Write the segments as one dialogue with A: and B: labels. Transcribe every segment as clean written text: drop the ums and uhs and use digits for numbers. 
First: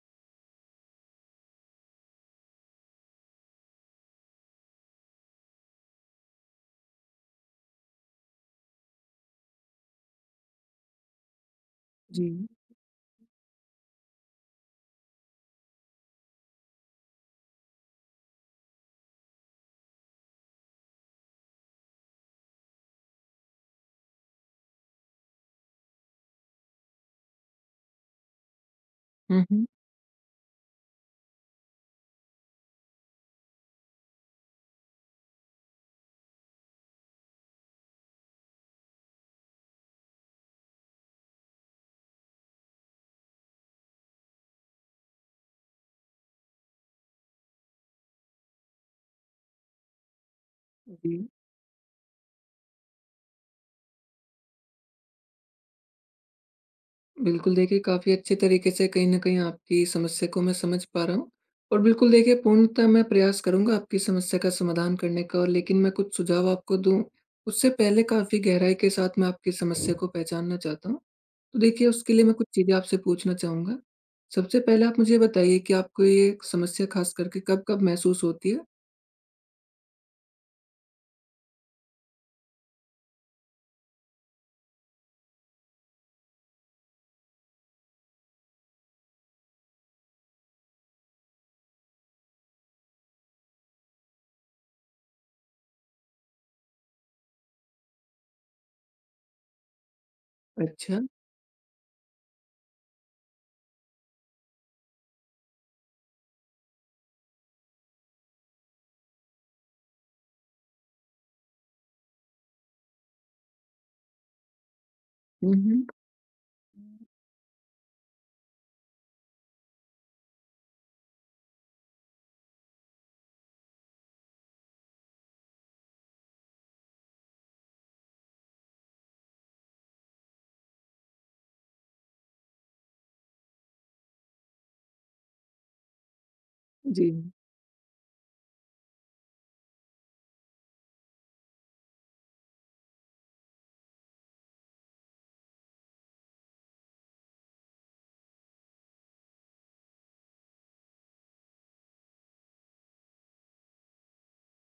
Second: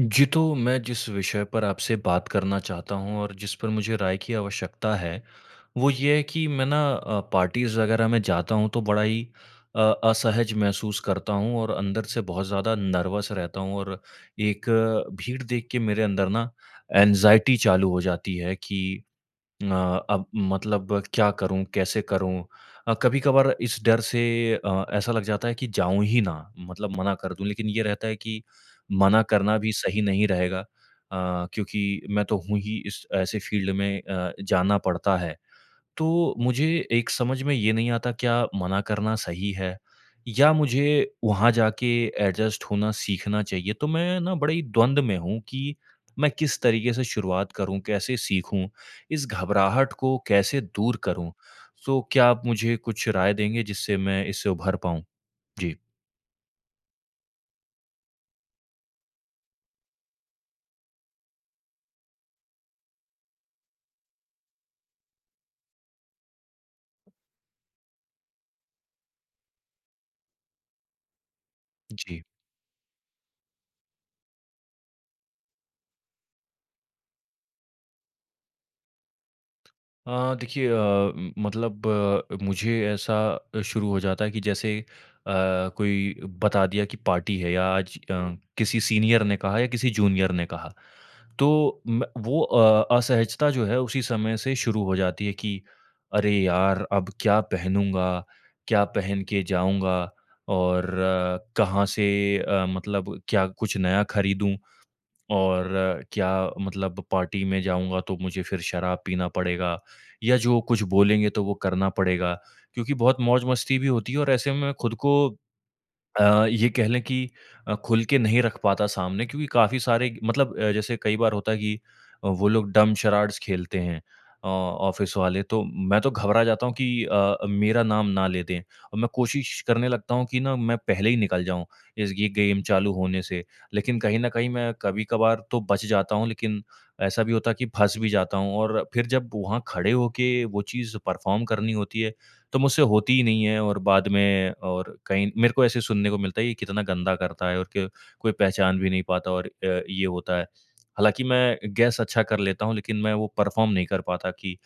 A: जी, तो मैं जिस विषय पर आपसे बात करना चाहता हूँ और जिस पर मुझे राय की आवश्यकता है, वो ये है कि मैं ना पार्टीज़ वगैरह में जाता हूँ तो बड़ा ही असहज महसूस करता हूँ और अंदर से
B: जी।
A: बहुत ज़्यादा नर्वस रहता हूँ और एक भीड़ देख के मेरे अंदर ना एंग्ज़ायटी चालू हो जाती है कि अ, अब मतलब क्या करूँ, कैसे करूँ? कभी-कभार इस डर से ऐसा लग जाता है कि जाऊँ ही ना, मतलब मना कर दूँ, लेकिन ये रहता है कि मना
B: हुँ,
A: करना
B: हुँ।
A: भी सही नहीं रहेगा, क्योंकि मैं तो हूँ ही इस ऐसे फ़ील्ड में, जाना पड़ता है। तो मुझे एक समझ में ये नहीं आता क्या मना करना सही है या मुझे वहाँ जाके एडजस्ट होना सीखना चाहिए। तो मैं ना बड़े ही द्वंद में हूँ कि मैं किस तरीके से शुरुआत करूँ, कैसे सीखूँ, इस घबराहट को कैसे दूर
B: जी,
A: करूँ? तो क्या आप मुझे कुछ राय देंगे जिससे मैं इससे उभर पाऊँ? जी।
B: बिल्कुल देखिए काफ़ी अच्छे तरीके से कहीं न कहीं आपकी समस्या को मैं समझ पा रहा हूँ। और बिल्कुल देखिए पूर्णतः मैं प्रयास करूँगा आपकी समस्या का समाधान करने का, और लेकिन मैं कुछ सुझाव आपको दूँ, उससे पहले काफ़ी गहराई के साथ मैं आपकी समस्या को पहचानना चाहता हूँ। तो देखिए उसके
A: जी।
B: लिए मैं कुछ चीज़ें आपसे पूछना चाहूँगा। सबसे पहले आप मुझे बताइए कि आपको ये समस्या ख़ास करके कब-कब महसूस होती है?
A: देखिए, मतलब मुझे ऐसा शुरू हो जाता है कि जैसे अ, कोई बता दिया कि पार्टी है या आज, किसी सीनियर ने कहा या किसी जूनियर ने कहा तो वो असहजता जो है उसी समय से शुरू हो जाती है कि अरे यार, अब क्या पहनूंगा, क्या पहन के जाऊंगा और
B: अच्छा।
A: अ, कहाँ से, मतलब क्या कुछ नया खरीदूं और क्या, मतलब पार्टी में जाऊँगा तो मुझे फिर शराब पीना पड़ेगा या जो कुछ बोलेंगे तो वो करना पड़ेगा क्योंकि बहुत मौज-मस्ती भी होती है और ऐसे में मैं खुद को
B: हुँ, हुँ।
A: अ, ये कह लें कि, खुल के नहीं रख पाता सामने क्योंकि काफ़ी सारे मतलब, जैसे कई बार होता है कि, वो लोग डम्ब शराड्स खेलते हैं, ऑफ़िस वाले, तो मैं तो घबरा जाता हूँ कि, मेरा नाम ना ले दें और मैं कोशिश करने लगता हूँ कि ना मैं पहले ही निकल जाऊँ, इस ये गेम चालू होने से। लेकिन कहीं न कहीं मैं कभी-कभार तो बच जाता हूँ, लेकिन
B: जी।
A: ऐसा भी होता है कि फँस भी जाता हूँ और फिर जब वहाँ खड़े होके वो चीज़ परफ़ॉर्म करनी होती है, तो मुझसे होती ही नहीं है और बाद में और कहीं मेरे को ऐसे सुनने को मिलता है ये कितना गंदा करता है, और कि कोई पहचान भी नहीं पाता और, ये होता है। हालाँकि मैं गेस अच्छा कर लेता हूँ लेकिन मैं वो परफ़ॉर्म नहीं कर पाता कि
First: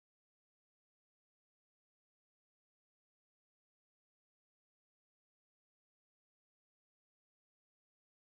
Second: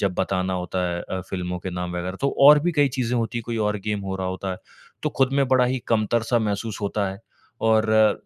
A: जब बताना होता है, फ़िल्मों के नाम वग़ैरह, तो और भी कई चीज़ें होती हैं, कोई और गेम हो रहा होता है, तो खुद में बड़ा ही कमतर-सा महसूस होता है और,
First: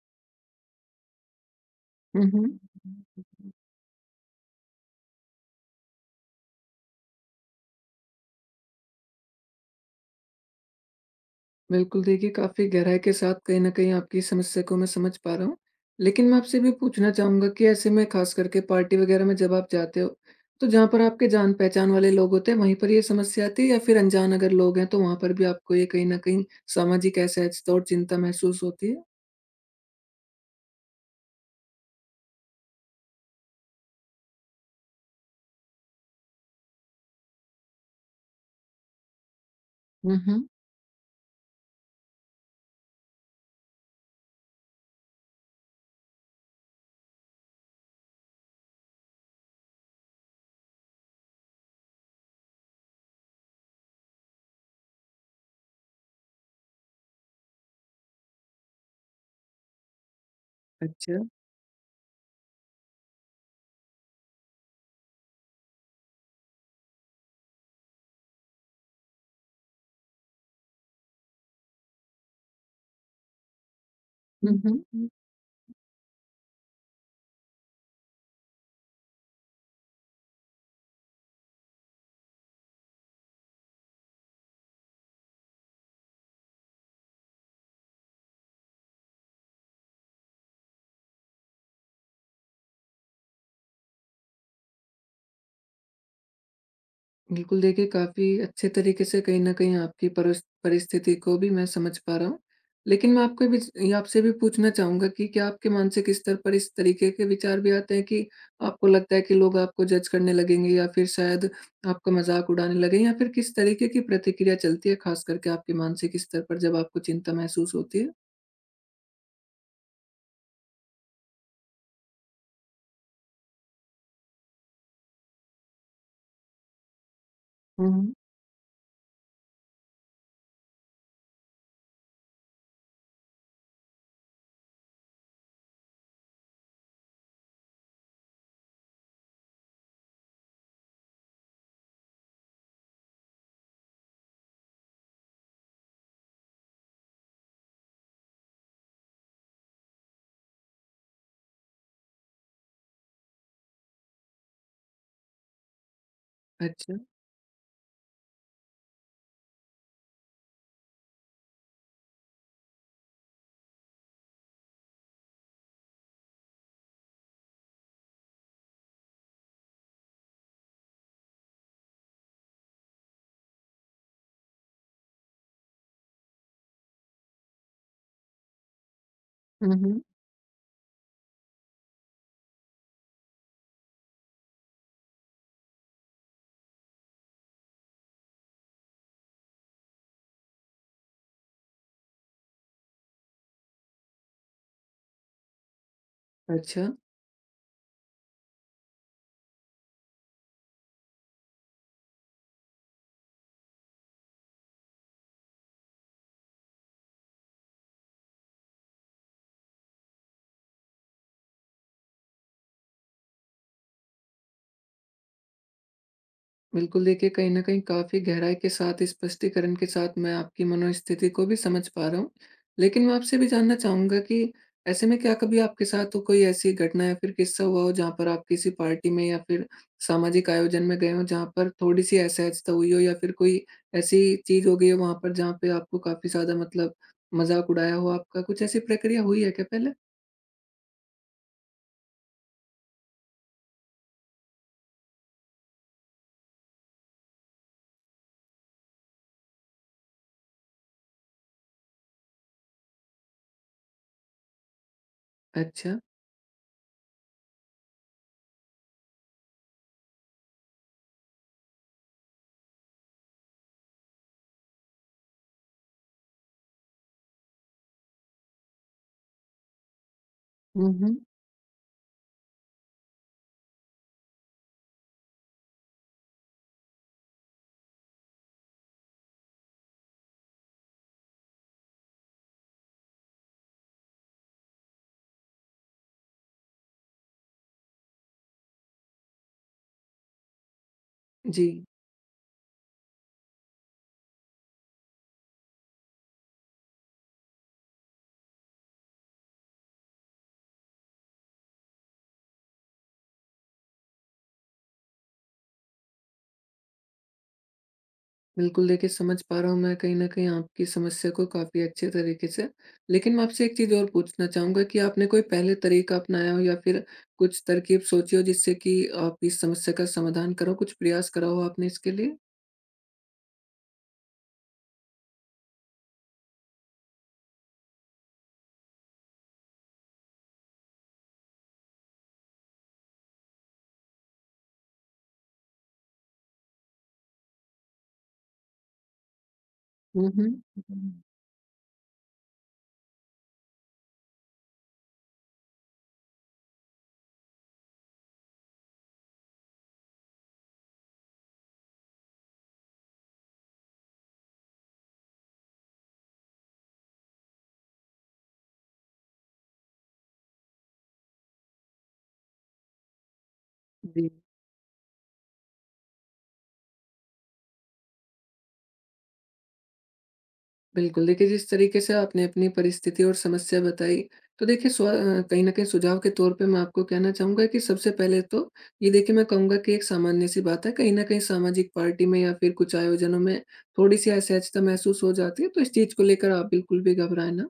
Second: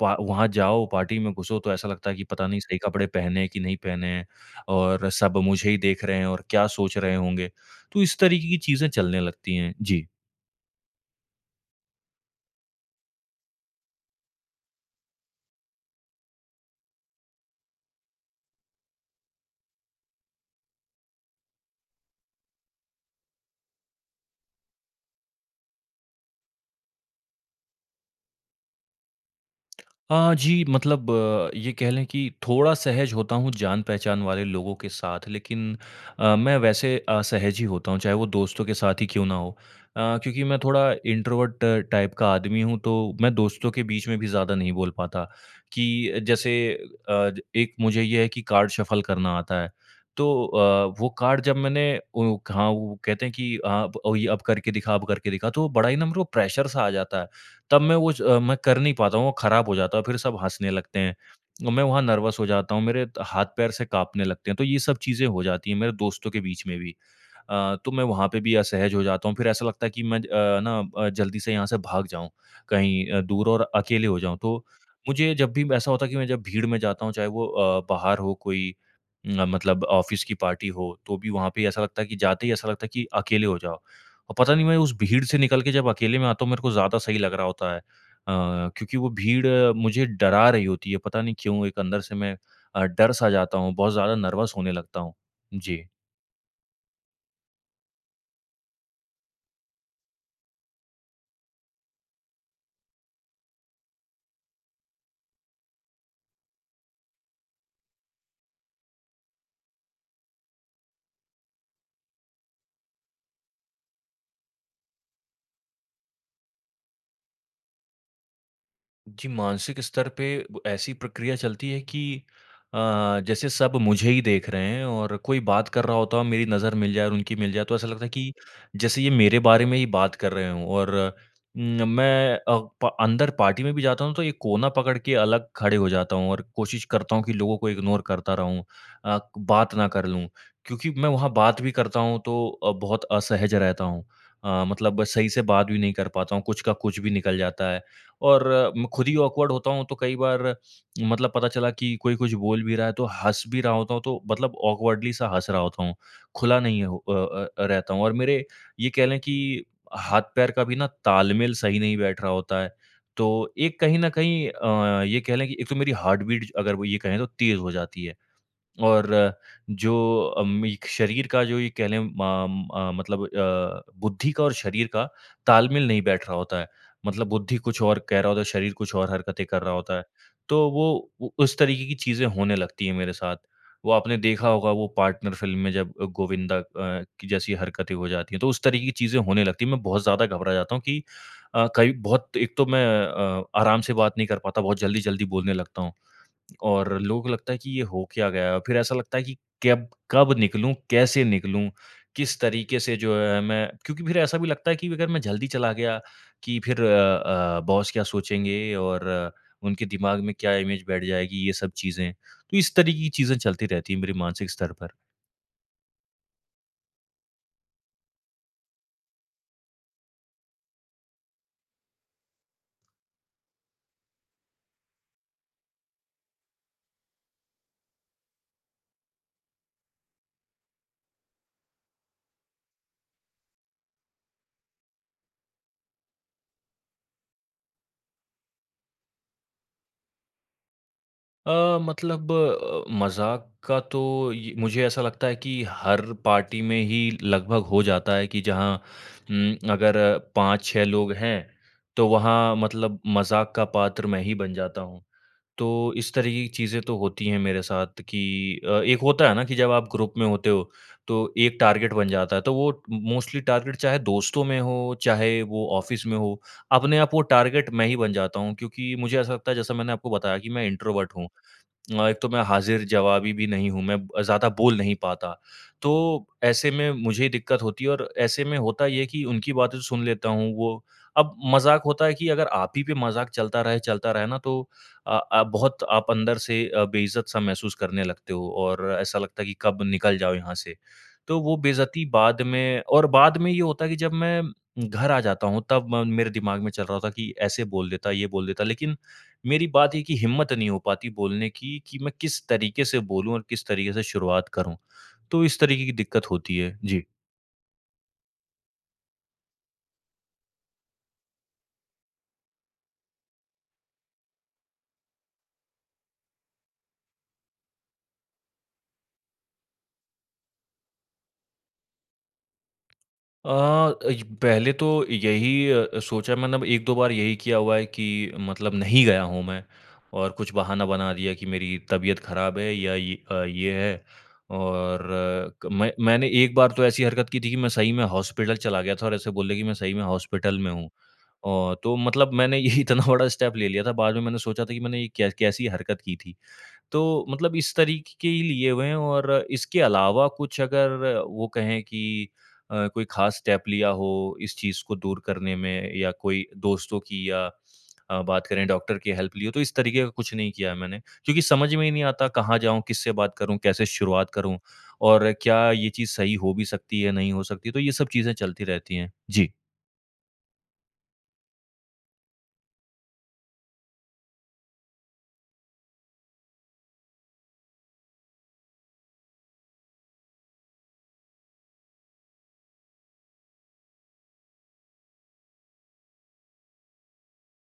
A: पा वहाँ जाओ पार्टी में घुसो तो ऐसा लगता है
B: हुँ,
A: कि पता
B: हुँ।
A: नहीं सही कपड़े पहने हैं कि नहीं पहने हैं और सब मुझे ही देख रहे हैं और क्या सोच रहे होंगे। तो इस तरीके की चीज़ें चलने लगती हैं। जी।
B: बिल्कुल, देखिए काफ़ी गहराई के साथ कहीं न कहीं आपकी समस्या को मैं समझ पा रहा हूँ। लेकिन मैं आपसे भी पूछना चाहूँगा कि ऐसे में ख़ास करके पार्टी वग़ैरह में जब आप जाते हो, तो जहाँ पर आपके जान-पहचान वाले लोग होते हैं, वहीं पर ये समस्या आती है, या फिर अनजान अगर लोग हैं, तो वहाँ पर भी आपको ये कहीं न कहीं सामाजिक असहजता और चिंता महसूस होती है?
A: जी, मतलब आ, ये कह लें कि थोड़ा सहज होता हूँ जान-पहचान वाले लोगों के साथ, लेकिन, मैं वैसे असहज ही होता हूँ, चाहे वो दोस्तों के साथ ही क्यों ना हो।
B: हुँ,
A: क्योंकि
B: हुँ।
A: मैं थोड़ा इंट्रोवर्ट टाइप का आदमी हूँ, तो मैं दोस्तों के बीच में भी ज़्यादा नहीं बोल पाता, कि जैसे, एक मुझे ये है कि कार्ड शफ़ल करना आता है। तो, वो कार्ड जब मैंने, ओ हाँ, वो कहते हैं कि, अब, ये अब करके दिखा, तो बड़ा ही ना मेरे को प्रेशर सा आ जाता है। तब मैं वो मैं कर नहीं पाता हूँ, वो खराब हो जाता है, फिर सब हँसने लगते हैं।
B: अच्छा।
A: और मैं वहाँ नर्वस हो जाता हूँ, मेरे हाथ-पैर से काँपने लगते हैं, तो ये सब चीज़ें हो जाती हैं मेरे दोस्तों के बीच में भी। तो मैं वहाँ पे भी असहज हो जाता हूँ, फिर ऐसा लगता है कि मैं ना, जल्दी से यहाँ से भाग जाऊँ, कहीं, दूर और अकेले हो जाऊँ।
B: हुँ,
A: तो
B: हुँ।
A: मुझे जब भी ऐसा होता है कि मैं जब भीड़ में जाता हूँ, चाहे वो, बाहर हो कोई, मतलब ऑफ़िस की पार्टी हो, तो भी वहाँ पे ऐसा लगता है कि जाते ही ऐसा लगता है कि अकेले हो जाओ। और पता नहीं मैं उस भीड़ से निकल के जब अकेले में आता हूँ मेरे को ज़्यादा सही लग रहा होता है, क्योंकि वो भीड़, मुझे डरा रही होती है, पता नहीं क्यों, एक अंदर से मैं, डर सा जाता हूँ, बहुत ज़्यादा नर्वस होने लगता हूँ। जी।
B: बिल्कुल, देखिए काफ़ी अच्छे तरीके से कहीं न कहीं आपकी परस परिस्थिति को भी मैं समझ पा रहा हूँ। लेकिन मैं आपको भी ज आपसे भी पूछना चाहूँगा कि क्या आपके मानसिक स्तर पर इस तरीके के विचार भी आते हैं कि आपको लगता है कि लोग आपको जज करने लगेंगे, या फिर शायद आपका मज़ाक उड़ाने लगें, या फिर किस तरीके की प्रतिक्रिया चलती है ख़ास करके आपके मानसिक स्तर पर जब आपको चिंता महसूस होती है?
A: जी, मानसिक स्तर पे ब ऐसी प्रक्रिया चलती है कि, जैसे सब मुझे ही देख रहे हैं और कोई बात कर रहा होता है और मेरी नज़र मिल जाए और उनकी मिल जाए, तो ऐसा
B: हुँ,
A: लगता है
B: हुँ।
A: कि जैसे ये मेरे बारे में ही बात कर रहे हों। और मैं, प अंदर पार्टी में भी जाता हूँ, तो ये कोना पकड़ के अलग खड़े हो जाता हूँ और कोशिश करता हूँ कि लोगों को इग्नोर करता रहूँ, बात ना कर लूँ। क्योंकि मैं वहाँ बात भी करता हूँ तो, बहुत असहज रहता हूँ। मतलब सही से बात भी नहीं कर पाता हूँ, कुछ का कुछ भी निकल जाता है। और मैं खुद ही ऑकवर्ड होता हूँ तो कई बार, मतलब पता चला कि कोई कुछ बोल भी रहा है तो हँस भी रहा होता हूँ, तो मतलब ऑकवर्डली सा हँस रहा होता हूँ, खुला नहीं हो
B: अच्छा।
A: रहता हूँ, और मेरे ये कह लें कि हाथ पैर का भी ना तालमेल सही नहीं बैठ रहा होता है। तो एक कहीं न कहीं, ये कह लें कि एक तो मेरी हार्ट बीट, अगर वो ये कहें, तो तेज़ हो जाती है। और जो एक शरीर का जो ये कह लें, मतलब, बुद्धि का और शरीर का तालमेल नहीं बैठ रहा होता है। मतलब बुद्धि कुछ और कह रहा होता है, शरीर कुछ और हरकतें कर
B: हुँ,
A: रहा होता
B: हुँ।
A: है। तो वो उ उस तरीके की चीज़ें होने लगती हैं मेरे साथ। वो आपने देखा होगा वो पार्टनर फ़िल्म में जब गोविंदा की जैसी हरकतें हो जाती हैं, तो उस तरीके की चीज़ें होने लगती हैं। मैं बहुत ज़्यादा घबरा जाता हूँ कि, कई बहुत, एक तो मैं, आराम से बात नहीं कर पाता, बहुत जल्दी-जल्दी बोलने लगता हूँ।
B: अच्छा।
A: और लोग, लगता है कि ये हो क्या गया? फिर ऐसा लगता है कि कब कब निकलूँ, कैसे निकलूँ, किस तरीके से जो है मैं, क्योंकि फिर ऐसा भी लगता है कि अगर मैं जल्दी चला गया, कि फिर बॉस क्या सोचेंगे और, उनके दिमाग में क्या इमेज बैठ जाएगी, ये सब चीज़ें। तो इस तरीके की चीज़ें चलती रहती हैं मेरे मानसिक स्तर पर।
B: बिल्कुल, देखिए कहीं न कहीं काफ़ी गहराई के साथ, स्पष्टीकरण के साथ मैं आपकी मनोस्थिति को भी समझ पा रहा हूँ। लेकिन मैं आपसे भी जानना चाहूँगा कि ऐसे में क्या कभी आपके साथ तो कोई ऐसी घटना या फिर किस्सा हुआ हो, जहाँ पर आप किसी पार्टी में या फिर सामाजिक आयोजन में गए हों, जहाँ पर थोड़ी-सी असहजता हुई हो, या फिर कोई ऐसी चीज़ हो गई हो वहाँ पर, जहाँ पे आपको काफ़ी ज़्यादा मतलब मज़ाक उड़ाया हो आपका? कुछ ऐसी प्रक्रिया हुई है क्या पहले?
A: मतलब, मज़ाक का तो ये मुझे ऐसा लगता है कि हर पार्टी में ही लगभग हो जाता है कि जहाँ अगर 5-6 लोग हैं, तो वहाँ मतलब मज़ाक का पात्र मैं ही बन जाता हूँ। तो
B: अच्छा।
A: इस तरीके की चीज़ें तो होती हैं मेरे साथ कि, एक होता है ना कि जब आप ग्रुप में होते हो, तो एक टारगेट बन जाता है, तो वो मोस्टली टारगेट चाहे दोस्तों में हो, चाहे वो ऑफ़िस में हो, अपने आप वो टारगेट मैं ही बन जाता हूँ, क्योंकि मुझे ऐसा लगता है जैसा मैंने आपको बताया कि मैं
B: हुँ,
A: इंट्रोवर्ट
B: हुँ।
A: हूँ। एक तो मैं हाज़िर-जवाबी भी नहीं हूँ, मैं ज़्यादा बोल नहीं पाता। तो ऐसे में मुझे ही दिक्कत होती है, और ऐसे में होता ये है कि उनकी बातें तो सुन लेता हूँ, वो अब मज़ाक होता है कि अगर आप ही पे मज़ाक चलता रहे ना, तो बहुत आप अंदर से, बेइज़्ज़त-सा महसूस करने लगते हो और ऐसा लगता है कि कब निकल जाओ यहाँ से। तो वो
B: जी।
A: बेइज़्ज़ती बाद में और बाद में ये होता है कि जब मैं घर आ जाता हूँ, तब म मेरे दिमाग में चल रहा होता है कि ऐसे बोल देता, ये बोल देता, लेकिन मेरी बात है कि हिम्मत नहीं हो पाती बोलने की, कि मैं किस तरीके से बोलूँ और किस तरीके से शुरुआत करूँ। तो इस तरीके की दिक्कत होती है। जी।
B: बिल्कुल, देखिए समझ पा रहा हूँ मैं कहीं न कहीं आपकी समस्या को काफ़ी अच्छे तरीके से। लेकिन मैं आपसे एक चीज़ और पूछना चाहूँगा कि आपने कोई पहले तरीका अपनाया हो, या फिर कुछ तरकीब सोची हो जिससे कि आप इस समस्या का समाधान करो, कुछ प्रयास करा हो आपने इसके लिए?
A: इ पहले तो यही, सोचा मैंने अब 1-2 बार यही किया हुआ है कि, मतलब नहीं गया हूँ मैं और कुछ बहाना बना दिया कि मेरी तबीयत ख़राब है या ये, ये है। और आ, क मैं मैंने एक बार तो ऐसी हरकत की थी कि मैं सही में हॉस्पिटल चला गया था और ऐसे बोल दिया कि मैं सही में
B: हुँ, हुँ।
A: हॉस्पिटल में हूँ।
B: हुँ,
A: ओह! तो मतलब मैंने ये इतना बड़ा स्टेप ले लिया था, बाद में मैंने सोचा था कि मैंने ये कै कैसी हरकत की थी। तो मतलब इस तरीके के ही लिए हुए हैं, और इसके अलावा कुछ अगर वो कहें कि, कोई ख़ास स्टेप लिया हो इस चीज़ को दूर करने में, या कोई दोस्तों की या, बात करें डॉक्टर की हेल्प ली हो, तो इस तरीके का कुछ नहीं किया है मैंने। क्योंकि समझ में ही नहीं आता कहाँ जाऊँ, किससे बात करूँ, कैसे
B: जी।
A: शुरुआत करूँ, और क्या ये चीज़ सही हो भी सकती है, नहीं हो सकती, तो ये सब चीज़ें चलती रहती हैं। जी।
B: बिल्कुल, देखिए जिस तरीके से आपने अपनी परिस्थिति और समस्या बताई, तो देखिए कहीं न कहीं सुझाव के तौर पे मैं आपको कहना चाहूँगा कि सबसे पहले तो ये देखिए, मैं कहूँगा कि एक सामान्य-सी बात है, कहीं न कहीं सामाजिक पार्टी में या फिर कुछ आयोजनों में थोड़ी-सी असहजता महसूस हो जाती है, तो इस चीज़ को लेकर आप बिल्कुल भी घबराएँ ना।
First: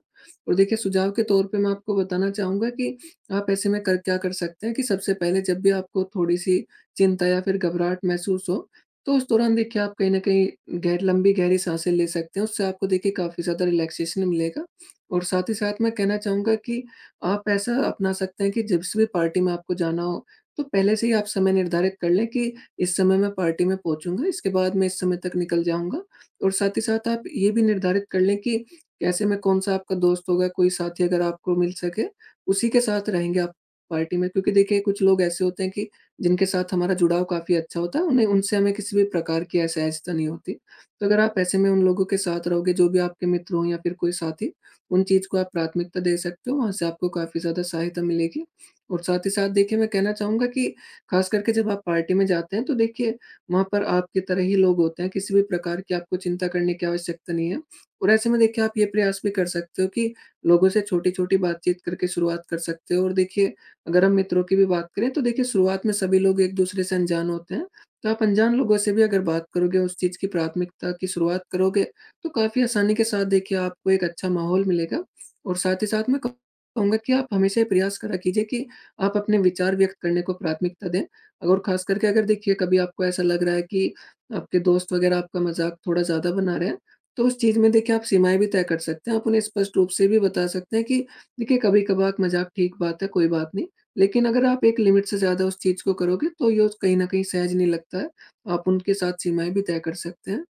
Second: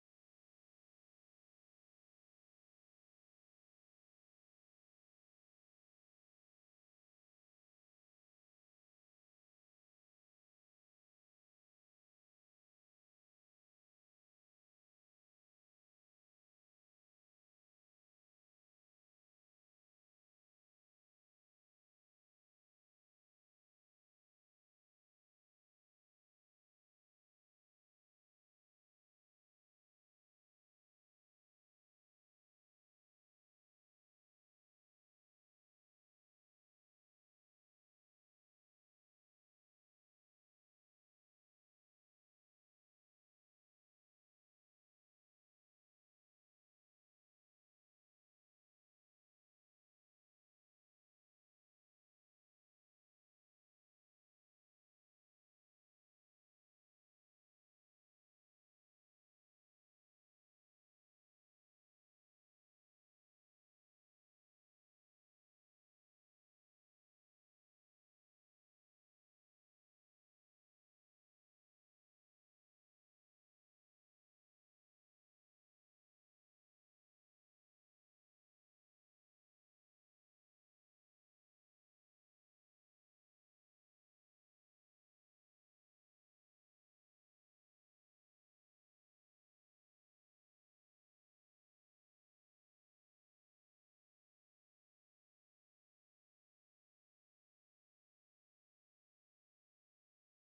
B: और देखिए सुझाव के तौर पे मैं आपको बताना चाहूँगा कि आप ऐसे में कर क्या कर सकते हैं कि सबसे पहले जब भी आपको थोड़ी-सी चिंता या फिर घबराहट महसूस हो, तो उस दौरान देखिए आप कहीं न कहीं गहर लंबी गहरी साँसें ले सकते हैं, उससे आपको देखिए काफ़ी ज़्यादा रिलैक्सेशन मिलेगा। और साथ ही साथ मैं कहना चाहूँगा कि आप ऐसा अपना सकते हैं कि जिस भी पार्टी में आपको जाना हो, तो पहले से ही आप समय निर्धारित कर लें कि इस समय मैं पार्टी में पहुँचूँगा, इसके बाद मैं इस समय तक निकल जाऊँगा। और साथ ही साथ आप ये भी निर्धारित कर लें कि कैसे में कौन-सा आपका दोस्त होगा, कोई साथी अगर आपको मिल सके, उसी के साथ रहेंगे आप पार्टी में, क्योंकि देखिए कुछ लोग ऐसे होते हैं कि जिनके साथ हमारा जुड़ाव काफ़ी अच्छा होता है, उन्हें उनसे हमें किसी भी प्रकार की असहजता नहीं होती। तो अगर आप ऐसे में उन लोगों के साथ रहोगे, जो भी आपके मित्र हों या फिर कोई साथी, उन चीज़ को आप प्राथमिकता दे सकते हो, वहाँ से आपको काफ़ी ज़्यादा सहायता मिलेगी। और साथ ही साथ देखिए, मैं कहना चाहूँगा कि ख़ास करके जब आप पार्टी में जाते हैं, तो देखिए वहाँ पर आपकी तरह ही लोग होते हैं, किसी भी प्रकार की आपको चिंता करने की आवश्यकता नहीं है। और ऐसे में देखिए आप ये प्रयास भी कर सकते हो कि लोगों से छोटी-छोटी बातचीत करके शुरुआत कर सकते हो। और देखिए, अगर हम मित्रों की भी बात करें, तो देखिए शुरुआत में सभी लोग एक दूसरे से अनजान होते हैं, तो आप अनजान लोगों से भी अगर बात करोगे, उस चीज़ की प्राथमिकता की शुरुआत करोगे, तो काफ़ी आसानी के साथ देखिए आपको एक अच्छा माहौल मिलेगा। और साथ ही साथ मैं कहूँगा कि आप हमेशा ये प्रयास करा कीजिए कि आप अपने विचार व्यक्त करने को प्राथमिकता दें। और ख़ास करके अगर देखिए कभी आपको ऐसा लग रहा है कि आपके दोस्त वग़ैरह आपका मज़ाक थोड़ा ज़्यादा बना रहे हैं, तो उस चीज़ में देखिए आप सीमाएँ भी तय कर सकते हैं। आप उन्हें स्पष्ट रूप से भी बता सकते हैं कि देखिए, कभी-कभार मज़ाक ठीक बात है, कोई बात नहीं। लेकिन अगर आप एक लिमिट से ज़्यादा उस चीज़ को करोगे, तो ये उस कहीं न कहीं सहज नहीं लगता है। आप उनके साथ सीमाएँ भी तय कर सकते हैं।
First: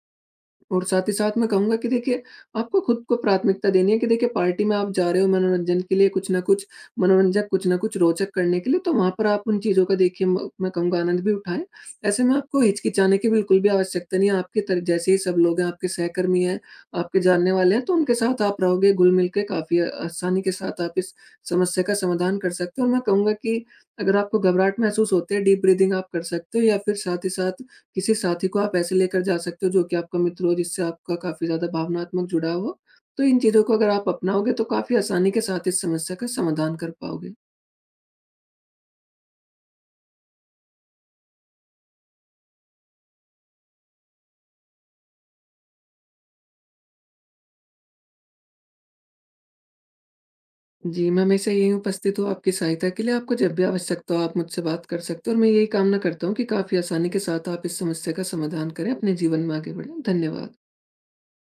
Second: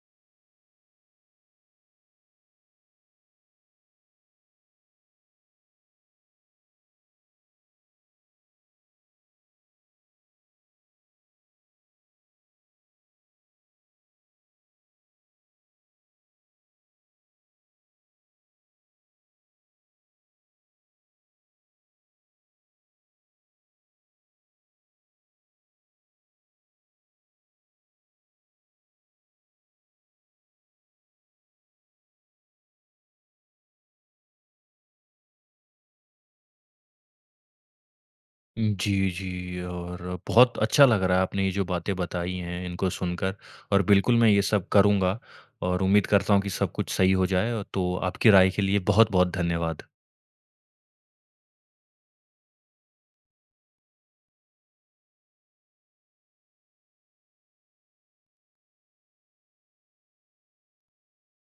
B: और साथ ही साथ मैं कहूँगा कि देखिए, आपको खुद को प्राथमिकता देनी है कि देखिए, पार्टी में आप जा रहे हो मनोरंजन के लिए, कुछ न कुछ मनोरंजक, कुछ न कुछ रोचक करने के लिए, तो वहाँ पर आप उन चीज़ों का देखिए म मैं कहूँगा आनंद भी उठाएँ। ऐसे में आपको हिचकिचाने की बिल्कुल भी आवश्यकता नहीं है, आपके तर जैसे ही सब लोग हैं, आपके सहकर्मी हैं, आपके जानने वाले हैं, तो उनके साथ आप रहोगे घुल-मिल के, काफ़ी आसानी के साथ आप इस समस्या का समाधान कर सकते हो। और मैं कहूँगा कि अगर आपको घबराहट महसूस होती है, डीप ब्रीथिंग आप कर सकते हो, या फिर साथ ही साथ किसी साथी को आप ऐसे लेकर जा सकते हो जो कि आपका मित्र हो, जिससे आपका काफ़ी ज़्यादा भावनात्मक जुड़ाव हो। तो इन चीज़ों को अगर आप अपनाओगे, तो काफ़ी आसानी के साथ इस समस्या का समाधान कर पाओगे।
A: जी, जी। और बहुत अच्छा लग रहा है आपने ये जो बातें बताई हैं इनको सुनकर, और बिल्कुल मैं ये सब करूँगा और उम्मीद करता हूँ कि सब कुछ सही हो जाए। तो आपकी राय के लिए बहुत-बहुत धन्यवाद।
B: जी, मैं हमेशा यहीं उपस्थित हूँ आपकी सहायता के लिए, आपको जब भी आवश्यकता हो आप मुझसे बात कर सकते हो, और मैं यही कामना करता हूँ कि काफ़ी आसानी के साथ आप इस समस्या का समाधान करें, अपने जीवन में आगे बढ़ें। धन्यवाद।